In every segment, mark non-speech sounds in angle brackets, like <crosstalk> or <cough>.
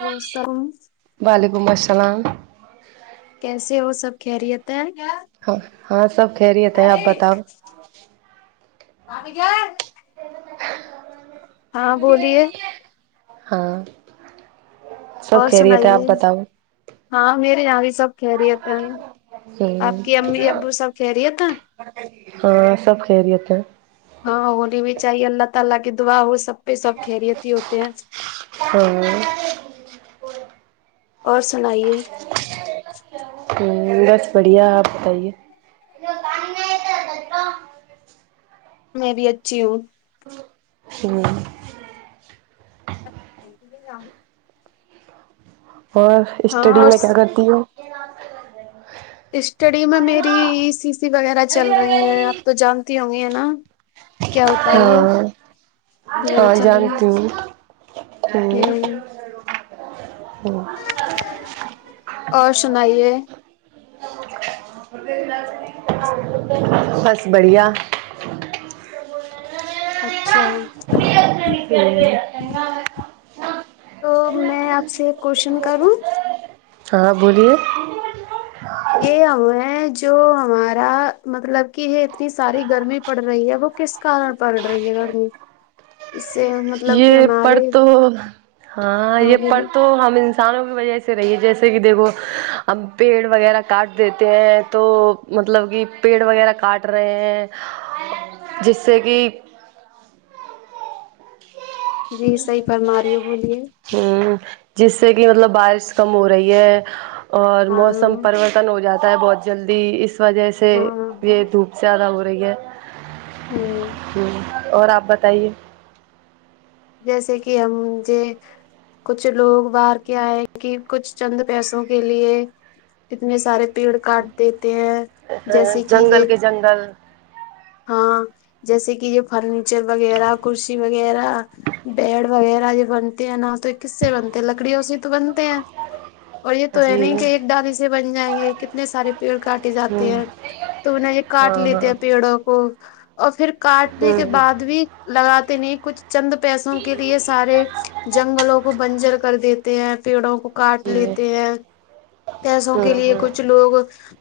او سمس وعلیکم السلام کیسے ہو سب خیریت ہے ہاں سب خیریت ہے آپ بتاؤ بھابھی جان ہاں بولیے ہاں سب اور خیریت ہے آپ سنائیے بتاؤ ہاں میرے یہاں بھی سب خیریت ہیں ہوں آپ کی امی ابو سب خیریت ہے ہاں سب خیریت ہے ہاں ہونی بھی چاہیے اللہ تعالی کی دعا وہ سب پہ سب خیریت ہی ہوتے ہیں ہاں اور سنائیے ہم بس بڑھیا اپ بتائیے جو کم نائی ایہ تہہ نصرا میں بھی اچھی ہوں ہوں <unintelligible> اور ہاں اسٹڈی اور میں کیا کرتی ہو اسٹڈی میں میری ای سی سی وغیرہ چل رہی ہیں اپ تو جانتی ہوں گی ہے نا کیا ہوتا ہے یہ ہاں یہی ہاں چلن جانتی ہوں نہیں معلوم ہاں اور سنائیے بس بڑھیا اچھا <unintelligible> تو میں آپ سے ایک کوشچن کروں ہاں بولیے یہ ہم ہے جو ہمارا مطلب کہ یہ اتنی ساری گرمی پڑ رہی ہے وہ کس کارن پڑ رہی ہے گرمی اس سے مطلب کہ یہ پڑھ ہمارے تو ہاں یہ پڑھ تو ہم انس سانوں کی وجہ سے رہی ہے جیسے کہ دیکھو اب پیڑ وغیرہ کاٹ دیتے ہیں تو مطلب کہ پیڑ وغیرہ کاٹ رہے ہیں جس سے کی جی صحیح فرماں رہی ہو بولیے ہوں جس سے کہ مطلب بارش کم ہو رہی ہے اور ہاں موسم پرورتن ہو جاتا ہے بہت جلدی اس وجہ سے ہاں یہ دھوپ زیادہ ہو رہی ہے ہوں ہوں اور اپ بتائیے جیسے کہ ہم جے کچھ لوگ باہر کے ائے کہ کچھ چند پیسوں کے لیے کتنے سارے پیڑ کاٹ دیتے ہیں جیسے کہ جنگل یہ کے جنگل ہاں جیسے کہ یہ فرنیچر وغیرہ کرسی وغیرہ بیڈ وغیرہ جو بنتے ہیں نا تو کس سے بنتے ہیں لکڑیوں سے ہی تو بنتے ہیں اور یہ تو ہے جی نہیں کہ ایک ڈالی سے بن جائیں گے کتنے سارے پیڑ کاٹے ہوں جاتے ہیں تو نہ یہ کاٹ ہاں لیتے ہاں ہیں پیڑوں ہو اور پھر کاٹنے ہوں کے ہ بعد بھی لگاتے نہیں کچھ چند پیسوں کے لیے سارے جنگلوں کو بنجر کر دیتے ہیں پیڑوں کو کاٹ جی لیتے ہیں ہوں پیسوں کے ہوں لیے کچھ کچھ لوگ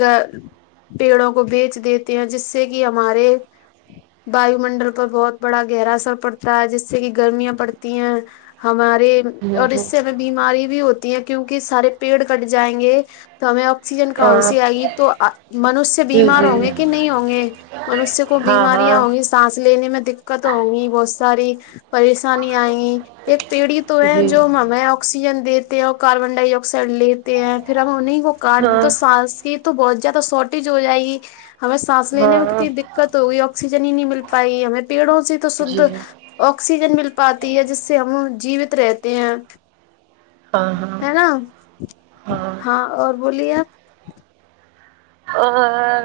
گ پیڑوں کو بیچ دیتے ہیں جس سے کے ہمارے وائیو منڈل پر بہت بڑا گہرا اثر پڑتا ہے جس سے کہ گرمیاں پڑتی ہیں ہمارے اور اس ہوں ہ سے ہمیں بیماری بھی ہوتی ہیں کیوں کے سارے پیڑ کٹ جائیں گے تو ہمیں اکسیجن کہاں ہاں سے ائی تو منشیہ جی بیمار جی ہوں گے کہ نہیں ہوں گے منشیہ کو ہاں بیماریاں ہاں ہوں گی سانس لینے میں دقت ہوں گی بہت ساری پریشانی ائی ایک پیڑ ہی تو ہے جی جو ہمیں اب اکسیجن دیتے ہیں اور کاربن ڈائی اکسائڈ لیتے ہیں پھر ہم انہیں کو کاٹ دیں ہاں تو سانس تو بھوت زادہ شارٹیج ہو جائے گی ہمیں سانس لینے میں ہاں کتنی دقت ہوگئی آکسیجن ہی نہیں مل پائی ہمیں پیڑوں سے تو شد جی اکسیجن مل پاتی ہے جس سے ہم جیوت رہتے ہیں ہاں ہاں ہے نا ہاں اور بولیے آپ اور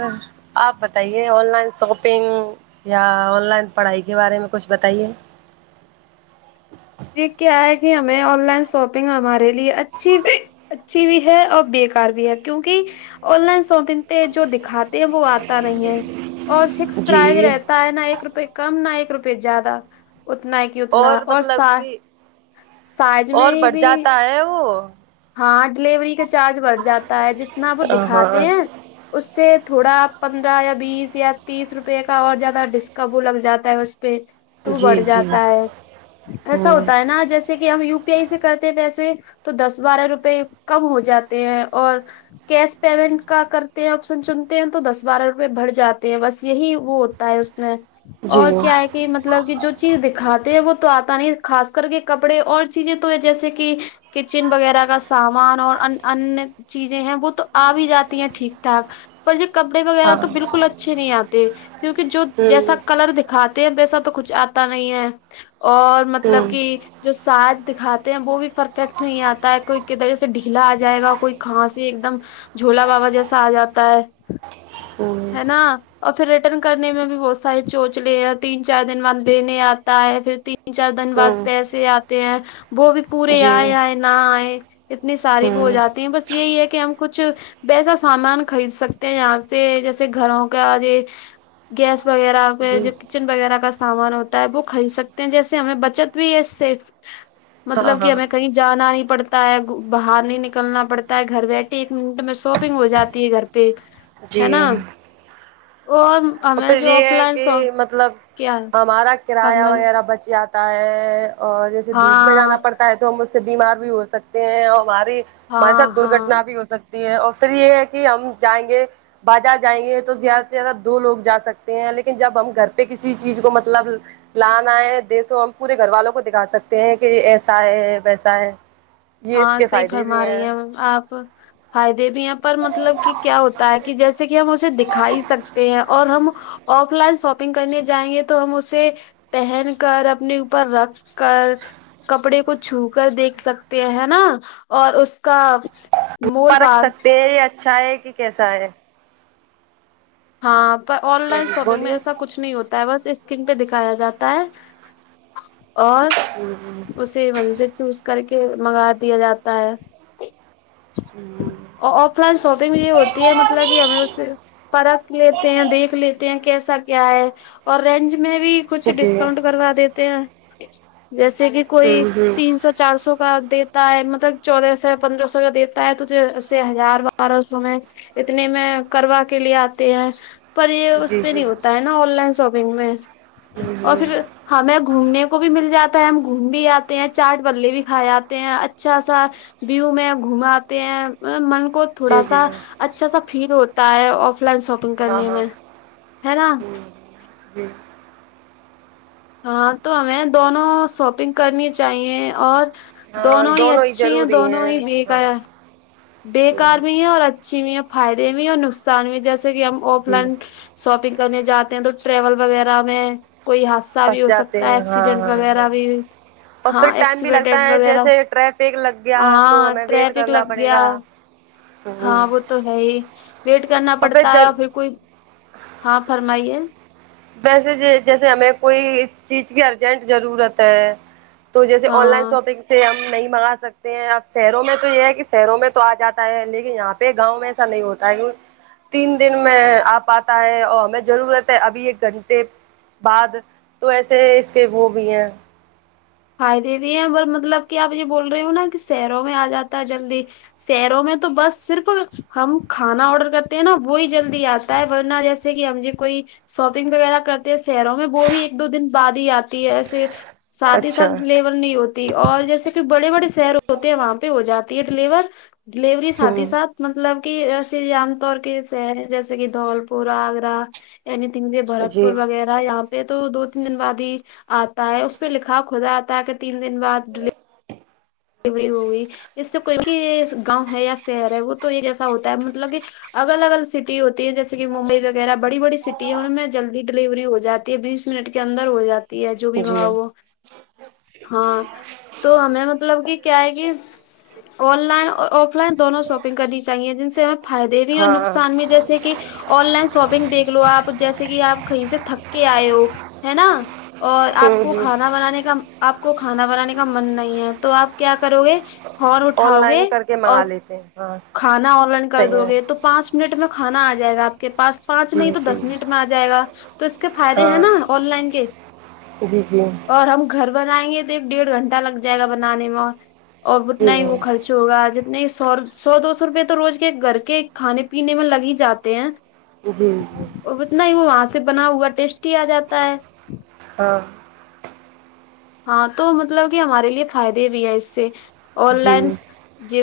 آپ بتائیے آن لائن شاپنگ یا آن لائن پڑھائی کے بارے میں کچھ بتائیے جی کیا ہے کہ ہمیں آن لائن شاپنگ ہمارے لیے اچھی بھی اچھی بھی ہے اور بےکار بھی ہے کیونکہ آن لائن شاپنگ پہ جو دکھاتے ہیں وہ آتا نہیں ہے اور فکس پرائز جی رہتا ہے نہ ایک روپئے کم نہ ایک روپئے زیادہ اتنا ہے کہ اتنا اور مطلب سات کہ اور بڑھ بھی جاتا ہے وہ ہاں ڈیلیوری کا چارج بڑھ جاتا ہے جتنا وہ ہاں دکھاتے ہاں ہیں اس سے تھوڑا پندرہ یا بیس یا تیس روپے کا اور زیادہ ڈسکاب لگ جاتا ہے اس پہ تو جی بڑھ جی جاتا ہے ایسا ہوں ہوتا ہے نا جیسے کہ ہم یو پی آئی سے کرتے ہیں پیسے تو دس بارہ روپے کم ہو جاتے ہیں اور کیش پیمنٹ کا کرتے ہیں آپشن چنتے ہیں تو دس بارہ روپئے بڑھ جاتے ہیں بس یہی وہ ہوتا ہے اس میں جی اور کیا ہے ہاں کہ مطلب کہ جو چیز دکھاتے ہیں وہ تو آتا نہیں خاص کر کے کپڑے اور چیزیں تو ہے جیسے کہ کچن وغیرہ کا سامان اور ان ان چیزیں ہیں وہ تو آ بھی جاتی ہیں ٹھیک ٹھاک پر یہ کپڑے وغیرہ تو بالکل اچھے نہیں آتے کیونکہ جو جیسا ہوں کلر دک کھاتے ہیں پیسا تو کچھ آتا نہیں ہے اور مطلب ہوں کہ جو ساز دکھاتے ہیں وہ بھی پرفیکٹ نہیں آتا کوئی کی در سے ڈھیلا آ جائے گا کوئی کھانسی ایک دم جھولا بابا جیسا آ جاتا ہے ہوں ہے نا اور پھر ریٹرن کرنے میں بھی بہت سارے چوچ لے ہیں تین چار دن بعد لینے آتا ہے پھر تین تین چار دن بعد ہوں پیسے آتے ہیں وہ بھی پورے جی آئے آئے نہ آئے اتنی ساری وہ ہو ہوں جاتی ہیں بس یہی ہے کہ ہم کچھ ویسا سامان خرید سکتے ہیں یہاں سے جیسے گھروں کا یہ گیس وغیرہ جی جو کچن وغیرہ کا سامان ہوتا ہے وہ خرید سکتے ہیں جیسے ہمیں بچت پی ایس اے ہاں مطلب کہ ہاں ہمیںں کئی جانا نہیں پڑتا ہے باہر نہیں نکلنا پڑتا ہے گھر بیٹھے ایک منٹ میں شاپنگ ہو جاتی ہے گھر بیک جی اوم تو پھر یہ ہے کہ مطلب کیا ہمارا کرایہ فرمائی وغیرہ بچ جاتا تا ہے اور جیسے دھوپ میں جانا ہاں پڑتا ہے تو ہم اس سے بیمار بھی ہو سکتے ہیں اور ہمارے ہمارے ہاں ساتھ ہاں درگٹنا بھی ہو سکتی یہ اور پھر یہ ہے کہ ہم جائیں گے بازار جائیں گے تو زیادہ سے زیادہ دو لوگ جا سکتے ہیں لیکن جب ہم گھر پہ کسی چیز کو مطلب لانا ہے دے تو ہم پورے گھر والوں کو دکھا سکتے ہیں کہ ایسا ہے ویسا ہے یہ اس ہاں کے صحیح فائدے بھی فرما رہی ہیں آپ فائدے بھی ہیں پر مطلب کہ کیا ہو تا کہ جیسے کہ ہم اسے دکھا ہی سکتے ہیں اور ہم آف لائن شاپنگ کرنے جائیں گے تو ہم اسے پہن کر اپنے اوپر رکھ کر کپڑے کو چھو کر دیکھ سک تے ہے نا اور اس کا مول پارک بھاگ سکتے ہیں یہ اچھا ہے کہ کیسا ہے ہاں پر آن لائن شاپنگ میں بولیے ایسا کچھ نہیں ہوتا ہے بس اسکرین پہ دکھایا جاتا ہے اور ہوں اس من سے چوز کر کے منگا دیا جاتا ہے ہوں آف لائن شاپنگ یہ ہوتی ہے مطلب کہ ہمیں اس سے پرکھ لیتے ہیں دیکھ لیتے ہیں کیسا کیا ہے اور رینج میں بھی کچھ ہوں ڈسکاؤنٹ کروا دیتے ہیں جیسے کہ کوئی ہوں تین سو چار سو کا دے تا ہے مطلب چودہ سو پندرہ سو کا دیتا ہے توے ہزار بارہ سو میں اتنے میں کروا کے لیے آتے ہیں پر یہ اس جی پہ جی نہیں ہوتا ہے نا آن لائن شاپنگ میں ہوں اور ہوں پھر ہمیں گھومنے کو بھی مل جا تا ہے ہم گھوم بھی آتے ہیں چاٹ بلے بھی کھائے جاتے ہیں اچھا سا ویو میں گھماتے ہیں من کو تھوڑا جی جی سا اچھا سا فیل ہوتا ہے آف لائن شاپنگ ہاں کرنے ہاں میں ہے نا ہوں جی ہاں تو ہمیں دونوں شاپنگ کرنی چاہیے اور دونوں ہی اچھی ہیں دونوں ہی ویکایا بےکار ہوں بھی ہے اور اچھی بھی ہے فائدے بھی اور نقصان بھی جیسے کہ ہم آف جی لائن شاپنگ کرنے جاتے ہیں تو ٹریول وغیرہ میں کوئی ح ا بھی پھنس ہو جاتے سکتا ہے ہیں ہاں ایکسیڈنٹ ہاں ہاں وغیرہ بھی اور ہاں پھر ٹائم بھی لگتا ایکسیڈڈ ہے وغیرہ جیسے ٹریفک لگ گیا تو ہاں ہمیں ویٹ ٹرفک کرنا لگ پڑے گیا گا ہوں ہاں وہ تو ہے ہی ویٹ کرنا پڑتا ہے اور پھر کوئی ہاں فرمائیے ویسے جیسے ہمیں کوئی چیز کی ارجنٹ ضرورت ہے تو جیسے آن لائن ہاں شاپنگ سے ہم نہیں منگا سکتے ہیں اب شہروں میں تو یہ ہے کہ شہروں میں تو آ جاتا ہے لیکن یہاں پہ گاؤں میں ایسا نہیں ہوتا ہے تین دن میں آ پاتا ہے اور ہمیں ضرورت ہے ابھی ایک گھنٹے بعد تو ایسے اس کے وہ بھی ہیں فائدے بھی ہیں اور مطلب کہ آپ یہ بول رہے ہو نا کہ شیروں میں آ جاتا ہے جلدی شہروں میں تو بس صرف ہم کھانا آڈر کرتے ہیں نا وہی جلدی آ تا ورنا جیسے کہ ہم ج کوئی شاپنگ وغیرہ کرتے ہیں شہروں میں وہ بھی ایک دو دن بعد ہی آتی ہے ایسے ساتھ ساتھ اچھا ڈیلیور نہیں ہوتی اور جیسے کہ بڑے بڑے شہر ہوتے ہیں وہاں پہ ہو جاتی ہے ڈیلیور ڈیلیوری سات ہی ہوں ساتھ مطلب کہ شری عام طور کے شہر ہیں جیسے کہ دھول پور آگرہ عنگ برت جی پور وغیرہ یہاں پہ تو دو تین دن بعد ہی آتا ہے اس پہ ل ہاں خود آتا کہ تین دن بعد ڈیلی ڑی ہو گئی اس سے کوئی کہ گاؤں ہے یا شہر ہے وہ تو یہ جیسا ہوتا ہے مطلب کہ ا الگ الگ سٹی ہوتی ہیں جیسے کہ ممبئی وغیرہ بیڑی سٹی ہیں ان میں جلدی ڈلیوری ہو جات ی بیس منٹ کے اندر ہو جات ی ہے جو بھی جی منگاؤ وہ ہاں تو ہمیں مطلب کہ کیا ہے کہ آن لائن اور آف لائن دونوں شاپنگ کرنی چاہیے جن سے ہمیں فائدے بھی اور ہاں نقصان بھی جیسے کہ آن لائن شاپنگ دیکھ لو آپ جیسے کہ آپ کہیں سے تھک کے آئے ہو ہے نا اور آپ ہوں کو ہوں کھانا بنانے کا آپ کو کھانا بنانے کا من نہیں ہے تو آپ کیا کرو گے فون اٹھاؤ گے اور بس <unintelligible> کھانا آن لائن کر دو گے تو پانچ منٹ میں کھانا آ جائے گا آپ کے پاس پانچ نہیں جی تو دس جی منٹ میں آ جائے گا تو اس کے فائدے ہیں ہاں نا آن لائن کے جی جی اور ہم گھر بنائیں گے تو ایک ڈیڑھ گھنٹہ لگ جائے گا بنانے میں اور جی اتنا ہی وہ خر چ ہوگا جتنے سو سو دو سو روپے تو روز کے گھر کے کھانے پینے میں لگ ہی جاتے ہیں جی جی اور اتنا ہی وہ وہاں سے بنا ہوا ٹیسٹی آ جاتا ہے ہاں ہاں تو مطلب کہ ہمارے لیے فائدے بھی ہیں اس سے آن جی لائن ج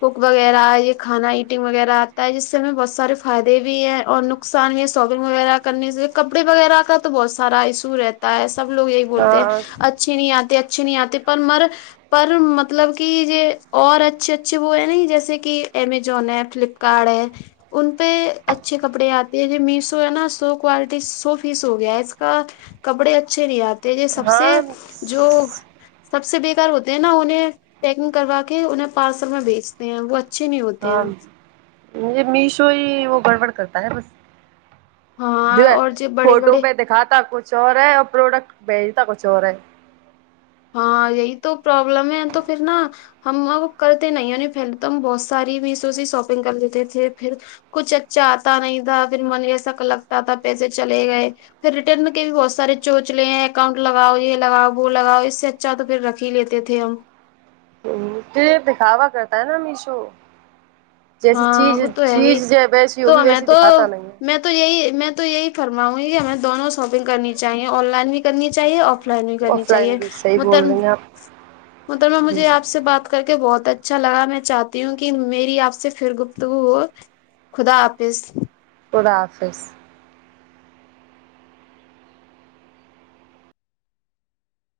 کوک وغیرہ یہ کھانا ایٹنگ وغیرہ آتا ہے جس سے ہمیں بہت سارے فائدے بھی ہیں اور نقصان ساپنگ وغیرہ کرنے سے کپڑے وغیرہ کا تو بہت سارا ایشو رہتا ہے سب لوگ یہ ہاں اچھے نہیں آتے اچھے نہیں آتے پر مر پر مطلب کہ یہ اور اچھے اچھے وہ ہیں نا جیسے کہ امیزون ہے فلپ کارڈ ہے ان پہ اچھے کپڑے آتی ہے جو میشو ہے نا سو کوالٹی سو فیس ہو گیا ہے اس کا کپڑے اچھے نہیں آتے یہ سب سے ہاں جو سب سے بےکار ہوتے ہیں نا انہیں پیکنگ کروا کے انہیں پارسل میں بھیجتے ہیں وہ اچھے نہیں ہوتے ہیں ہاں م میشو ہی وہ گڑبڑ کرتا ہے بس ہاں اور جو بڑے فوٹو بڑے پہ دکھاتا کچھ اور ہے اور پروڈکٹ بھیجتا کچھ اور ہے ہاں یہی تو پرابلم ہے تو پھر نا ہم ا کرتے نہیں یں پہلے تو ہم بہت ساری بھی سے شاپنگ کر لیتے تھے پھر کچھ اچھا آتا نہیں تھا پھر من یہ ایسا لگتا تھا پیسے چلے گئے پھر ریٹرن میں کے بھی بہت سارے چونچلے ہیں اکاؤنٹ لگاؤ یہ لگاؤ وہ لگاؤ اس اچھا تو پھر رکھ ہی لیتے تھے ہم کہ دکھاوا کرتا ہے نا میشو جیسی ہاں چیز وہ تو ہے ہی چیز ویسی تو ہوگی میں ویسی تو دکھاتا نہیں ہے میں تو یہی میں تو یہی فرماؤں گی کہ ہمیں دونوں شاپنگ کرنی چاہیے آن لائن بھی کرنی چاہیے آف لائن بھی کرنی آف لائن چاہے بھی صحیح متر بول رہی ہیں آپ محترمہ جی مجھے آپ سے بات کر کے بہت اچھا لگا میں چاہتی ہوں کہ میری آپ سے پھر گفتگو ہو خدا حافظ خدا حافظ